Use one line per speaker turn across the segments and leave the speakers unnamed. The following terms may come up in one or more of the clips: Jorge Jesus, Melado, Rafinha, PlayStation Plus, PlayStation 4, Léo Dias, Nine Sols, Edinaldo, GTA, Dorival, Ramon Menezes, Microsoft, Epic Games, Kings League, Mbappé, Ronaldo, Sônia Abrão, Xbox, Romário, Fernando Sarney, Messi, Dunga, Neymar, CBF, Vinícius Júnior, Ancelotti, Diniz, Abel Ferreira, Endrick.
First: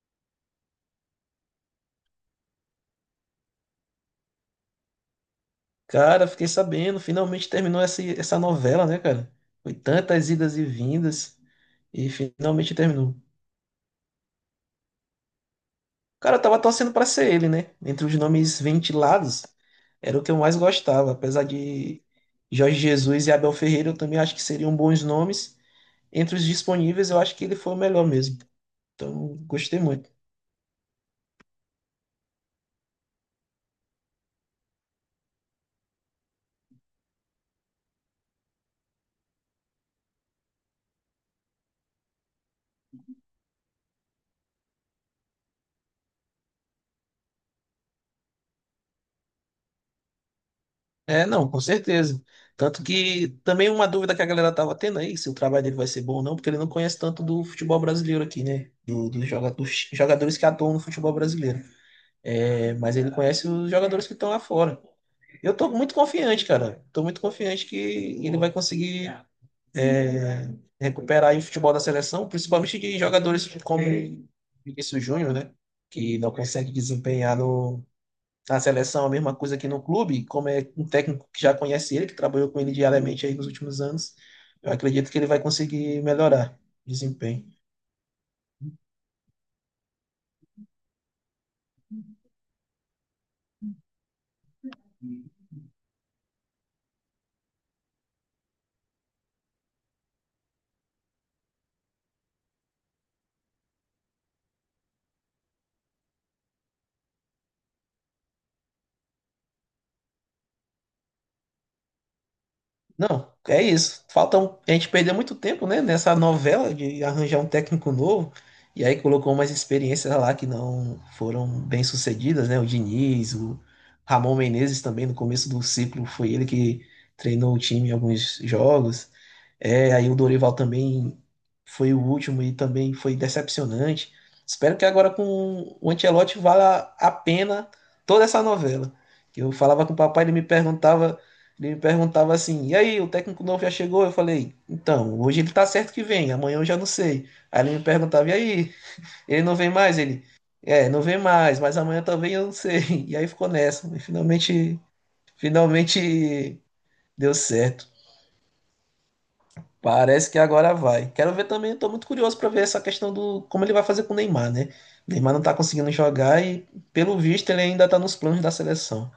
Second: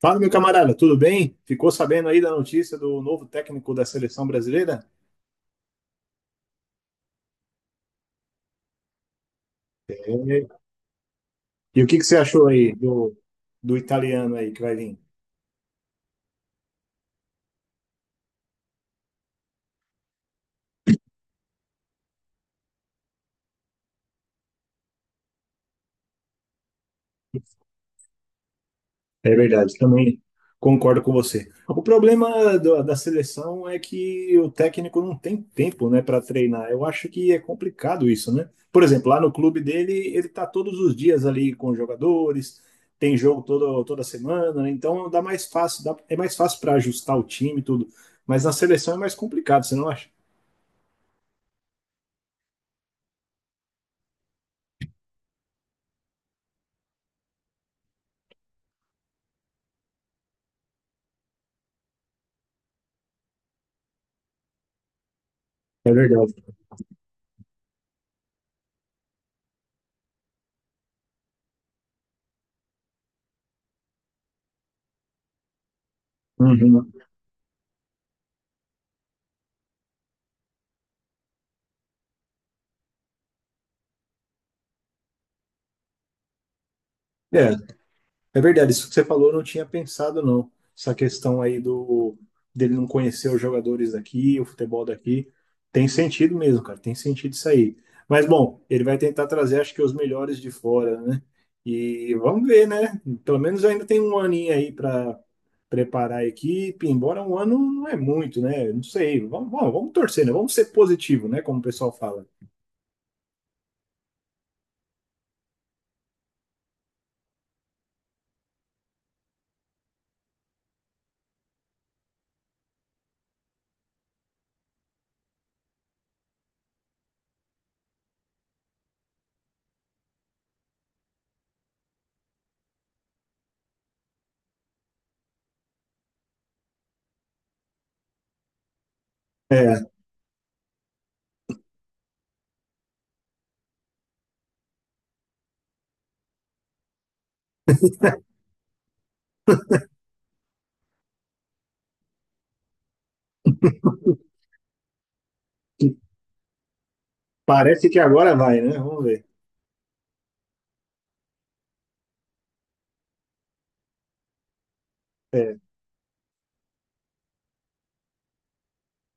Fala, meu camarada, tudo bem? Ficou sabendo aí da notícia do novo técnico da seleção brasileira?
Cara, fiquei sabendo, finalmente terminou essa novela, né, cara? Foi tantas idas
É.
e vindas
E o que que
e
você achou aí
finalmente
do,
terminou.
do italiano aí que vai vir?
Cara, eu tava torcendo pra ser ele, né? Entre os nomes ventilados, era o que eu mais gostava. Apesar de Jorge Jesus e Abel Ferreira, eu também acho que seriam bons nomes. Entre os disponíveis, eu acho que ele foi o melhor mesmo.
É
Então,
verdade,
gostei muito.
também concordo com você. O problema da seleção é que o técnico não tem tempo, né, para treinar. Eu acho que é complicado isso, né? Por exemplo, lá no clube dele, ele tá todos os dias ali com os jogadores, tem toda semana, né? Então dá mais fácil, é mais fácil para ajustar o time e tudo. Mas na seleção é mais complicado, você não acha?
É, não, com certeza. Tanto que também uma dúvida que a galera tava tendo aí, se o trabalho dele vai ser bom ou não, porque ele não conhece tanto do futebol brasileiro aqui, né? Dos jogadores que atuam no futebol brasileiro. É, mas ele conhece os jogadores que estão lá fora. Eu tô
É
muito
verdade.
confiante, cara. Tô muito confiante que ele vai conseguir é, recuperar aí o futebol da seleção, principalmente de jogadores como Vinícius Júnior, né? Que não consegue
Uhum.
desempenhar no, na seleção, a mesma coisa que no clube, como é um técnico que já conhece ele, que trabalhou com ele diariamente aí nos últimos anos, eu acredito que ele vai conseguir melhorar o desempenho.
É, É verdade, isso que você falou, eu não tinha pensado, não. Essa questão aí do dele não conhecer os jogadores daqui, o futebol daqui. Tem sentido mesmo, cara. Tem sentido isso aí. Mas, bom, ele vai tentar trazer, acho que, os melhores de fora, né? E vamos ver, né? Pelo menos ainda tem um aninho aí para preparar a equipe, embora um ano não é muito, né? Não sei. Vamos torcer, né? Vamos ser positivo, né? Como o pessoal fala.
Não, é isso. A gente perdeu muito tempo, né, nessa novela de arranjar um técnico novo. E aí colocou umas experiências lá que não foram bem sucedidas, né? O Diniz, o Ramon Menezes também no começo do ciclo foi ele que treinou o time em alguns jogos. É, aí o Dorival também foi o último e também foi decepcionante. Espero que agora com o Ancelotti valha a pena toda essa novela. Que eu
É,
falava com o papai, ele me perguntava assim: e aí, o técnico novo já chegou? Eu falei: então, hoje ele tá certo que vem, amanhã eu já não sei. Aí ele me perguntava: e aí, ele não vem mais? Ele: é, não vem mais, mas amanhã também eu não sei. E aí ficou nessa. Finalmente deu certo.
parece que agora vai, né? Vamos ver.
Parece que agora vai. Quero ver também, estou muito curioso para ver essa questão do como ele vai fazer com o Neymar, né? O Neymar não está
É,
conseguindo jogar e, pelo visto, ele ainda está nos planos da seleção.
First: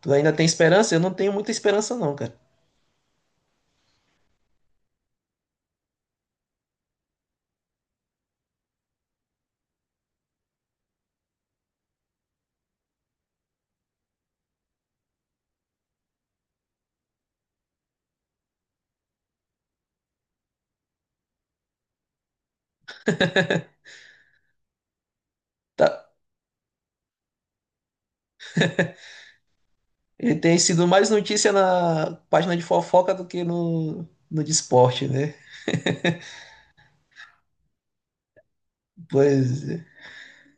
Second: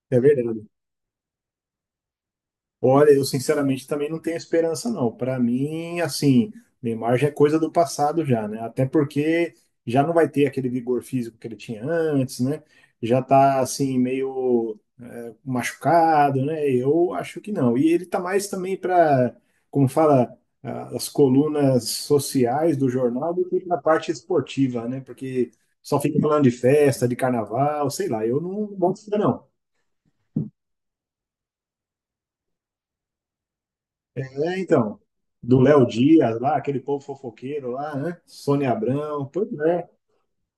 Tu
é
ainda tem
verdade.
esperança? Eu não tenho muita esperança, não, cara.
Olha, eu sinceramente também não tenho esperança, não. Para mim, assim, Neymar já é coisa do passado já, né? Até porque já não vai ter aquele vigor físico que ele tinha antes, né? Já tá, assim, meio machucado, né? Eu acho que não. E ele tá mais também para, como fala, ah, as colunas sociais do jornal do que na parte esportiva, né? Porque só
Tá.
fica falando de festa, de carnaval, sei lá. Eu não gosto disso, não.
Ele tem sido mais notícia na página de fofoca do que no de
É, então,
esporte, né?
do Léo Dias lá, aquele povo fofoqueiro lá, né? Sônia Abrão, pois
Pois, é.
é,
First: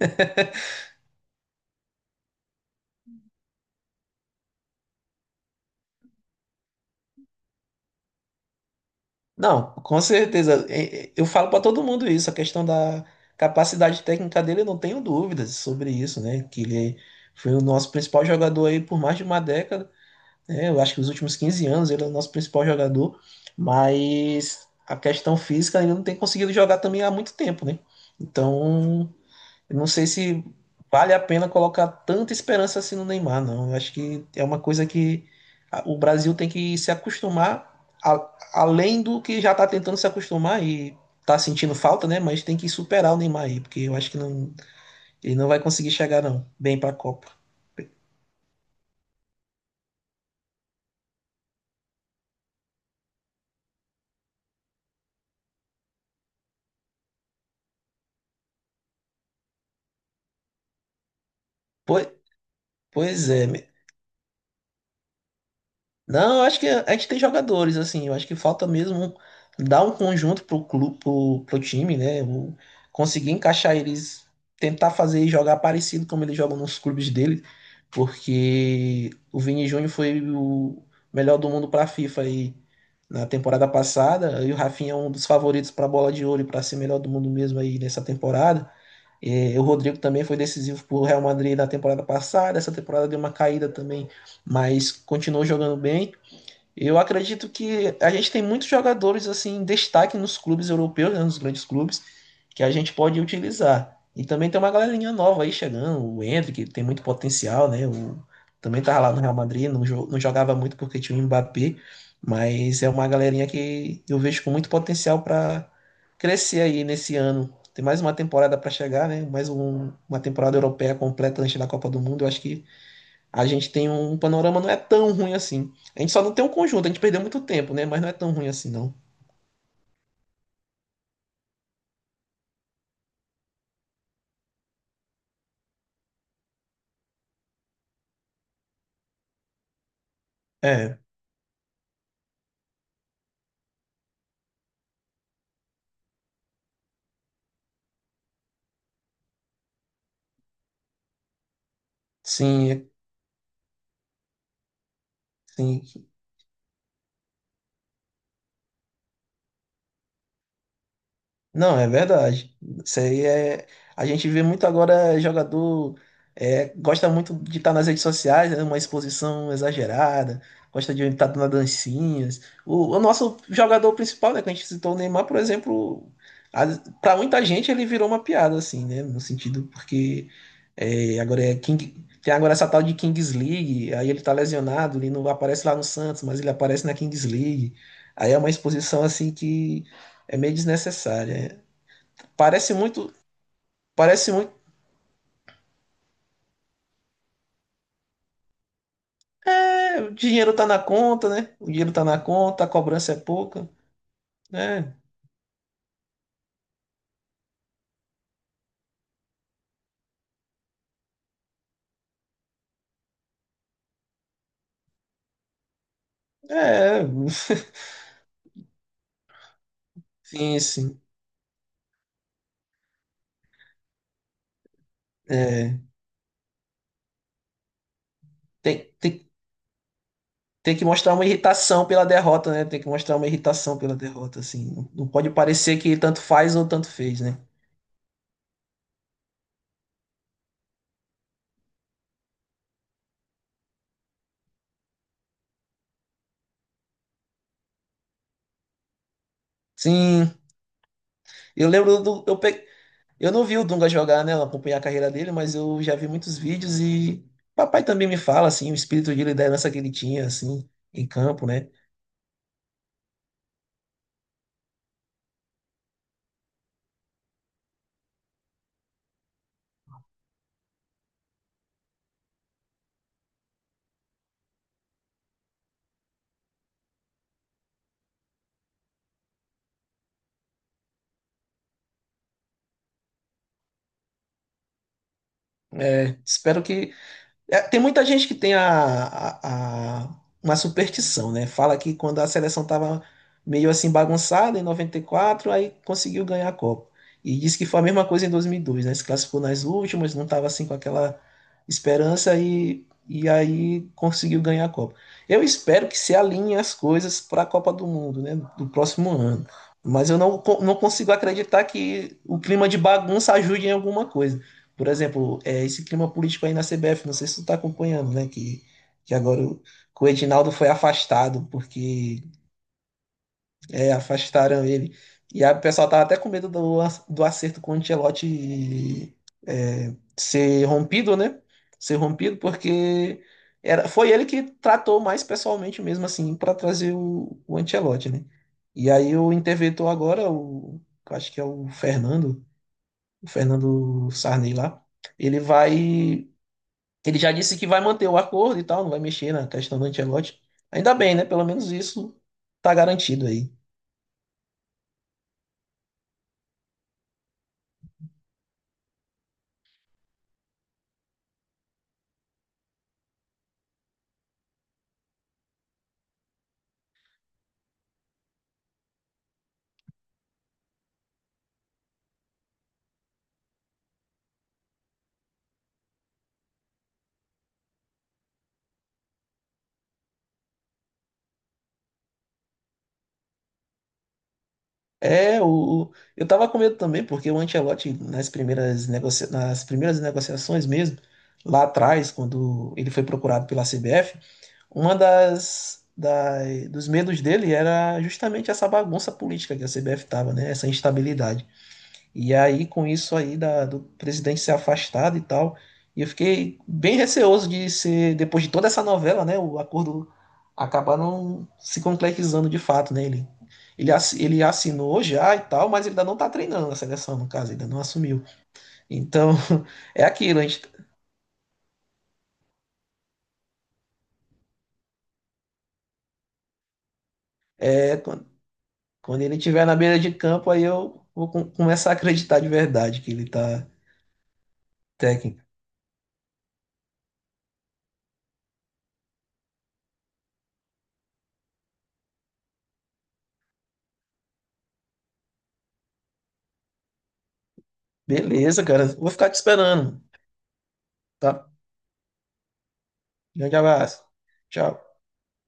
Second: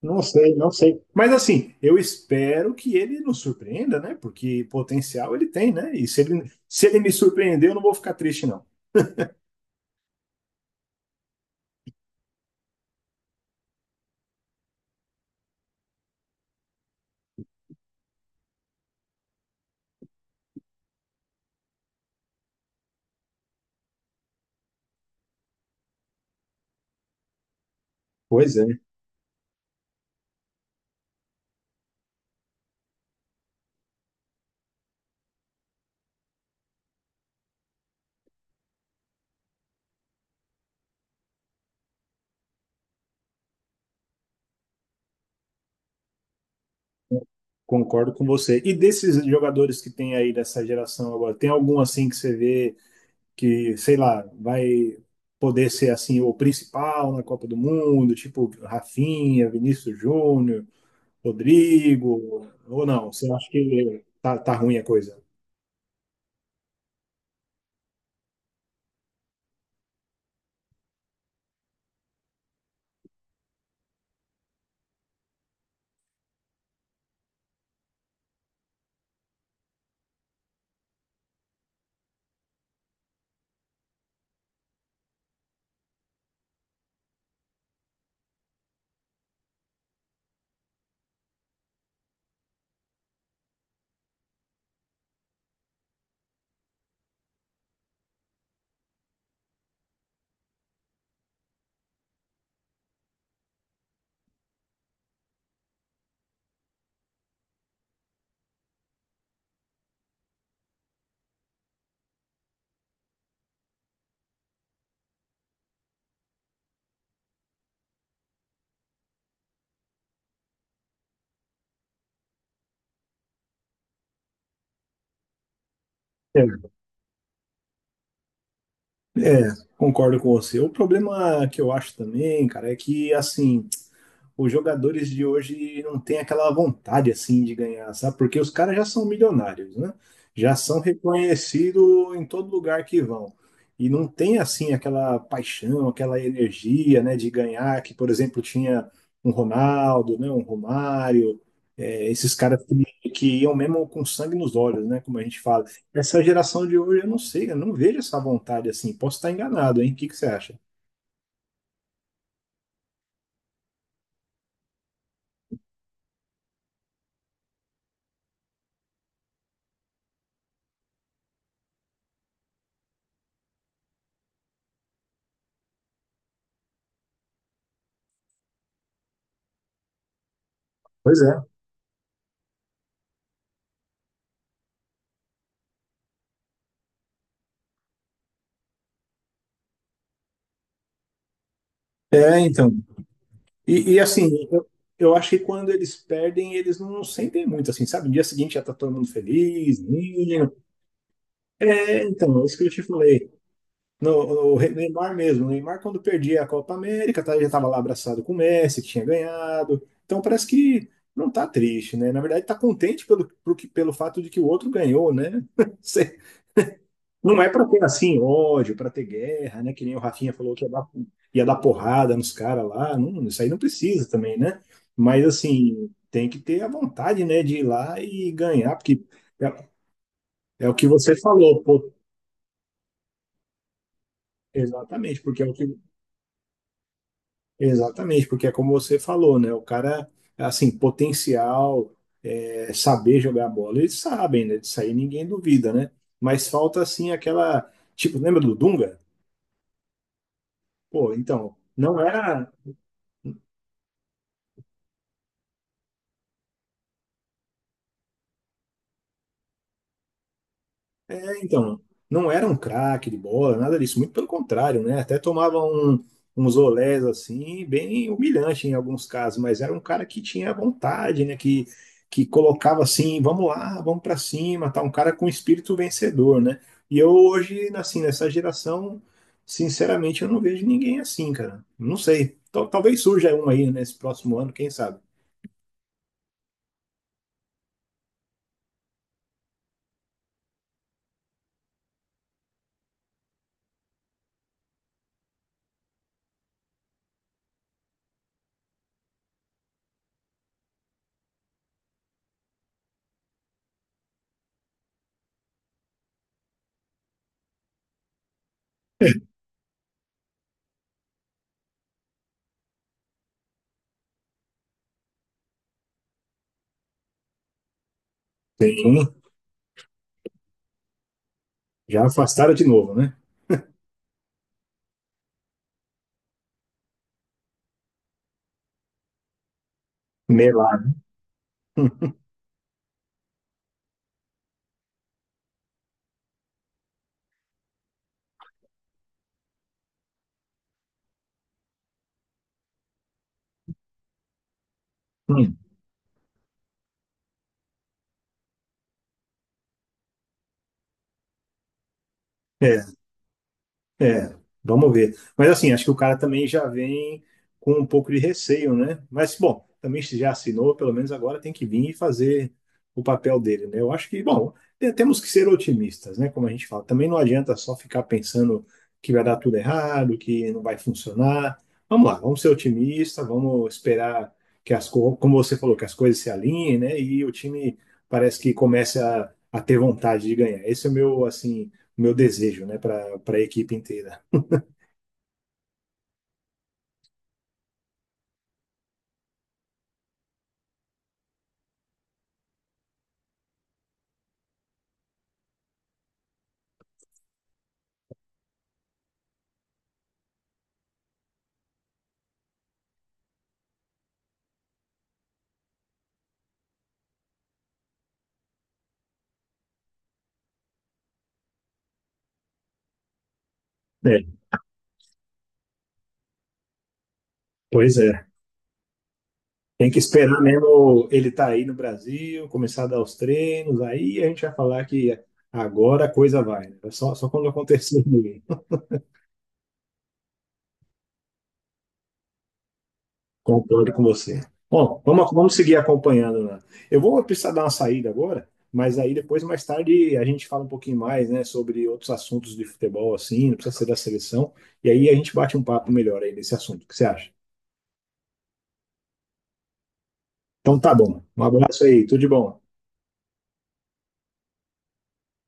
não sei, não sei. Mas assim, eu espero que ele nos surpreenda, né? Porque potencial ele tem, né? E se ele, se ele me surpreender, eu não vou ficar triste, não.
Não, com certeza. Eu falo para todo mundo isso, a questão da capacidade técnica dele, eu não tenho dúvidas sobre isso, né? Que ele foi o nosso principal jogador aí por mais de uma década, né? Eu acho que os últimos 15 anos ele é o nosso principal jogador, mas a questão física ele não tem conseguido jogar também há muito tempo, né?
Pois é,
Então, eu não sei se vale a pena colocar tanta esperança assim no Neymar, não. Eu acho que é uma coisa que o Brasil tem que se acostumar, além do que já está tentando se acostumar e está sentindo falta, né? Mas tem que superar o Neymar aí, porque eu acho que não, ele não vai conseguir chegar, não, bem para a Copa.
concordo com você. E desses jogadores que tem aí dessa geração agora, tem algum assim que você vê que, sei lá, vai poder ser assim o principal na Copa do Mundo, tipo Rafinha, Vinícius Júnior,
Pois,
Rodrigo, ou não?
pois
Você
é,
acha que tá ruim a coisa?
Não, eu acho que a gente tem jogadores, assim, eu acho que falta mesmo dar um conjunto pro clube, pro time, né? Conseguir encaixar eles, tentar fazer e jogar parecido como eles jogam nos clubes dele, porque o Vini Júnior foi o melhor do mundo pra FIFA aí na temporada passada, e o Rafinha é um dos favoritos pra Bola de Ouro e pra ser melhor do mundo mesmo aí nessa temporada. E o Rodrigo também foi decisivo pro Real Madrid na temporada passada, essa temporada deu uma caída também, mas continuou jogando bem. Eu acredito que a gente tem muitos jogadores assim em destaque nos clubes europeus, né, nos grandes clubes, que a gente pode utilizar. E também tem uma galerinha nova aí chegando, o Endrick, que tem muito potencial, né? Também tava lá no Real Madrid, não jogava muito porque tinha o Mbappé, mas é uma galerinha que eu vejo com muito potencial para crescer aí nesse ano. Tem mais uma temporada para chegar, né? Mais uma temporada europeia completa antes da Copa do Mundo. Eu acho que a gente tem um panorama não é tão ruim assim. A gente só não tem um
É.
conjunto, a gente perdeu muito tempo, né? Mas não é tão ruim assim, não.
É, concordo com você. O problema que eu acho também, cara, é que assim, os jogadores de hoje não têm aquela vontade assim de ganhar, sabe? Porque os caras já são milionários, né? Já são
É,
reconhecidos em todo lugar que vão. E não tem assim aquela paixão, aquela energia, né, de ganhar que, por exemplo, tinha um Ronaldo, né, um Romário, é, esses caras
sim, é-
que iam mesmo com sangue nos olhos, né, como a gente fala.
sim.
Essa geração de hoje, eu não sei, eu não vejo essa vontade assim. Posso estar enganado, hein? O que que você acha?
Não, é verdade. Isso aí é. A gente vê muito agora jogador gosta muito de estar nas redes sociais, é uma exposição exagerada, gosta de estar dando dancinhas. O nosso jogador principal, né, que a gente citou, o Neymar, por exemplo, para muita gente ele virou uma piada, assim, né? No sentido porque
Pois é.
agora é King. Tem agora essa tal de Kings League, aí ele tá lesionado, ele não aparece lá no Santos, mas ele aparece na Kings League. Aí é uma exposição assim que é meio desnecessária.
É, então.
Parece muito,
Assim,
parece muito.
eu acho que quando eles perdem, eles não sentem muito, assim, sabe? No dia seguinte já tá todo mundo feliz,
É, o
ninho.
dinheiro tá na conta, né? O dinheiro
É,
tá na
então, é isso que
conta, a
eu te
cobrança é
falei.
pouca.
No
Né.
Neymar mesmo. O Neymar, quando perdia a Copa América, tá, já tava lá abraçado com o Messi, que tinha ganhado. Então parece que não tá triste, né? Na verdade, tá contente pelo fato de que o outro ganhou, né?
É,
Não é para ter assim ódio, para ter guerra, né? Que nem o Rafinha falou
sim,
que
sim.
ia dar porrada nos caras lá. Não, isso aí não precisa também, né? Mas
É,
assim, tem que ter a vontade, né, de ir lá e ganhar,
tem,
porque
tem,
é, é o
Tem que
que
mostrar
você
uma
falou,
irritação
pô,
pela derrota, né? Tem que mostrar uma irritação pela derrota, assim. Não, não
exatamente,
pode
porque é o que,
parecer que tanto faz ou tanto fez, né?
exatamente, porque é como você falou, né? O cara, assim, potencial, é, saber jogar bola, eles sabem, né? Disso aí ninguém duvida, né? Mas falta assim aquela, tipo, lembra do Dunga?
Sim,
Pô, então,
eu
não
lembro do. Eu,
era
pe... Eu não vi o Dunga jogar, né? Acompanhar a carreira dele, mas eu já vi muitos vídeos e. Papai também me fala, assim, o espírito de liderança que ele tinha, assim, em campo, né?
Então, não era um craque de bola, nada disso, muito pelo contrário, né? Até tomava um, uns olés assim, bem humilhante em alguns casos, mas era um cara que tinha vontade, né? Que colocava assim, vamos lá, vamos para cima, tá? Um cara com espírito vencedor, né? E eu hoje, assim, nessa geração, sinceramente, eu não vejo ninguém assim, cara. Não sei. Talvez surja um aí nesse próximo ano, quem sabe?
É, espero que... É, tem muita gente que tem a- a- uma superstição, né? Fala que quando a seleção estava meio assim bagunçada em 94, aí conseguiu ganhar a Copa. E diz que foi a mesma coisa em 2002, né? Se classificou nas últimas, não estava assim com aquela esperança e aí conseguiu ganhar a Copa. Eu espero que se alinhem as coisas para a Copa do Mundo, né? Do próximo ano. Mas eu não, co- não consigo acreditar que o clima de bagunça ajude em alguma coisa. Por exemplo, é esse clima político aí na CBF, não sei se tu tá acompanhando, né? Que,
Tem um.
que agora o, que o Edinaldo foi afastado,
Já
porque
afastaram de novo, né?
afastaram ele. E a o pessoal tava até com medo do acerto com o Ancelotti ser
Melado.
rompido, né? Ser rompido, porque foi ele que tratou mais pessoalmente mesmo, assim, para trazer o Ancelotti, né? E aí o interventor agora, eu acho que é o Fernando Sarney lá, ele vai ele já disse que vai manter o acordo e tal, não vai mexer na questão do Ancelotti. Ainda bem, né? Pelo menos isso tá garantido aí.
É, vamos ver. Mas assim, acho que o cara também já vem com um pouco de receio, né? Mas, bom, também se já assinou, pelo menos agora tem que vir e fazer o papel dele, né? Eu acho que, bom, temos que ser otimistas, né? Como a gente fala. Também não adianta só ficar pensando que vai dar tudo errado, que não vai funcionar. Vamos lá, vamos ser otimistas, vamos esperar que as coisas, como você falou, que as coisas se alinhem, né? E o time parece que começa a ter vontade de ganhar. Esse é o meu, assim o meu desejo, né, para a equipe inteira.
Eu tava com medo também, porque o Ancelotti, nas primeiras negociações mesmo, lá atrás, quando ele foi procurado pela CBF, uma das, da- dos medos dele era justamente essa bagunça política que a CBF tava, né? Essa instabilidade. E aí, com isso aí do presidente ser afastado e tal, e eu fiquei bem receoso de ser, depois de toda essa novela, né, o acordo acabar não se concretizando de fato, né?
É,
Ele assinou já e tal, mas ele ainda não tá treinando a seleção, no caso, ainda não
pois
assumiu.
é.
Então,
Tem que
é aquilo,
esperar
a gente,
mesmo ele estar tá aí no Brasil, começar a dar os treinos, aí a gente vai falar que agora a coisa vai, né? Só quando
é,
acontecer,
quando, quando ele estiver na beira de campo, aí eu vou começar a acreditar de verdade que ele tá
concordo com você. Bom,
técnico.
vamos seguir acompanhando, né? Eu vou precisar dar uma saída agora, mas aí depois, mais tarde, a gente fala um pouquinho mais, né, sobre outros assuntos de futebol, assim, não precisa ser da seleção, e aí a gente bate um papo melhor aí nesse assunto. O que você acha?
Beleza, cara, vou ficar te esperando,
Então tá bom. Um
tá?
abraço aí, tudo de bom.
Grande abraço. Tchau.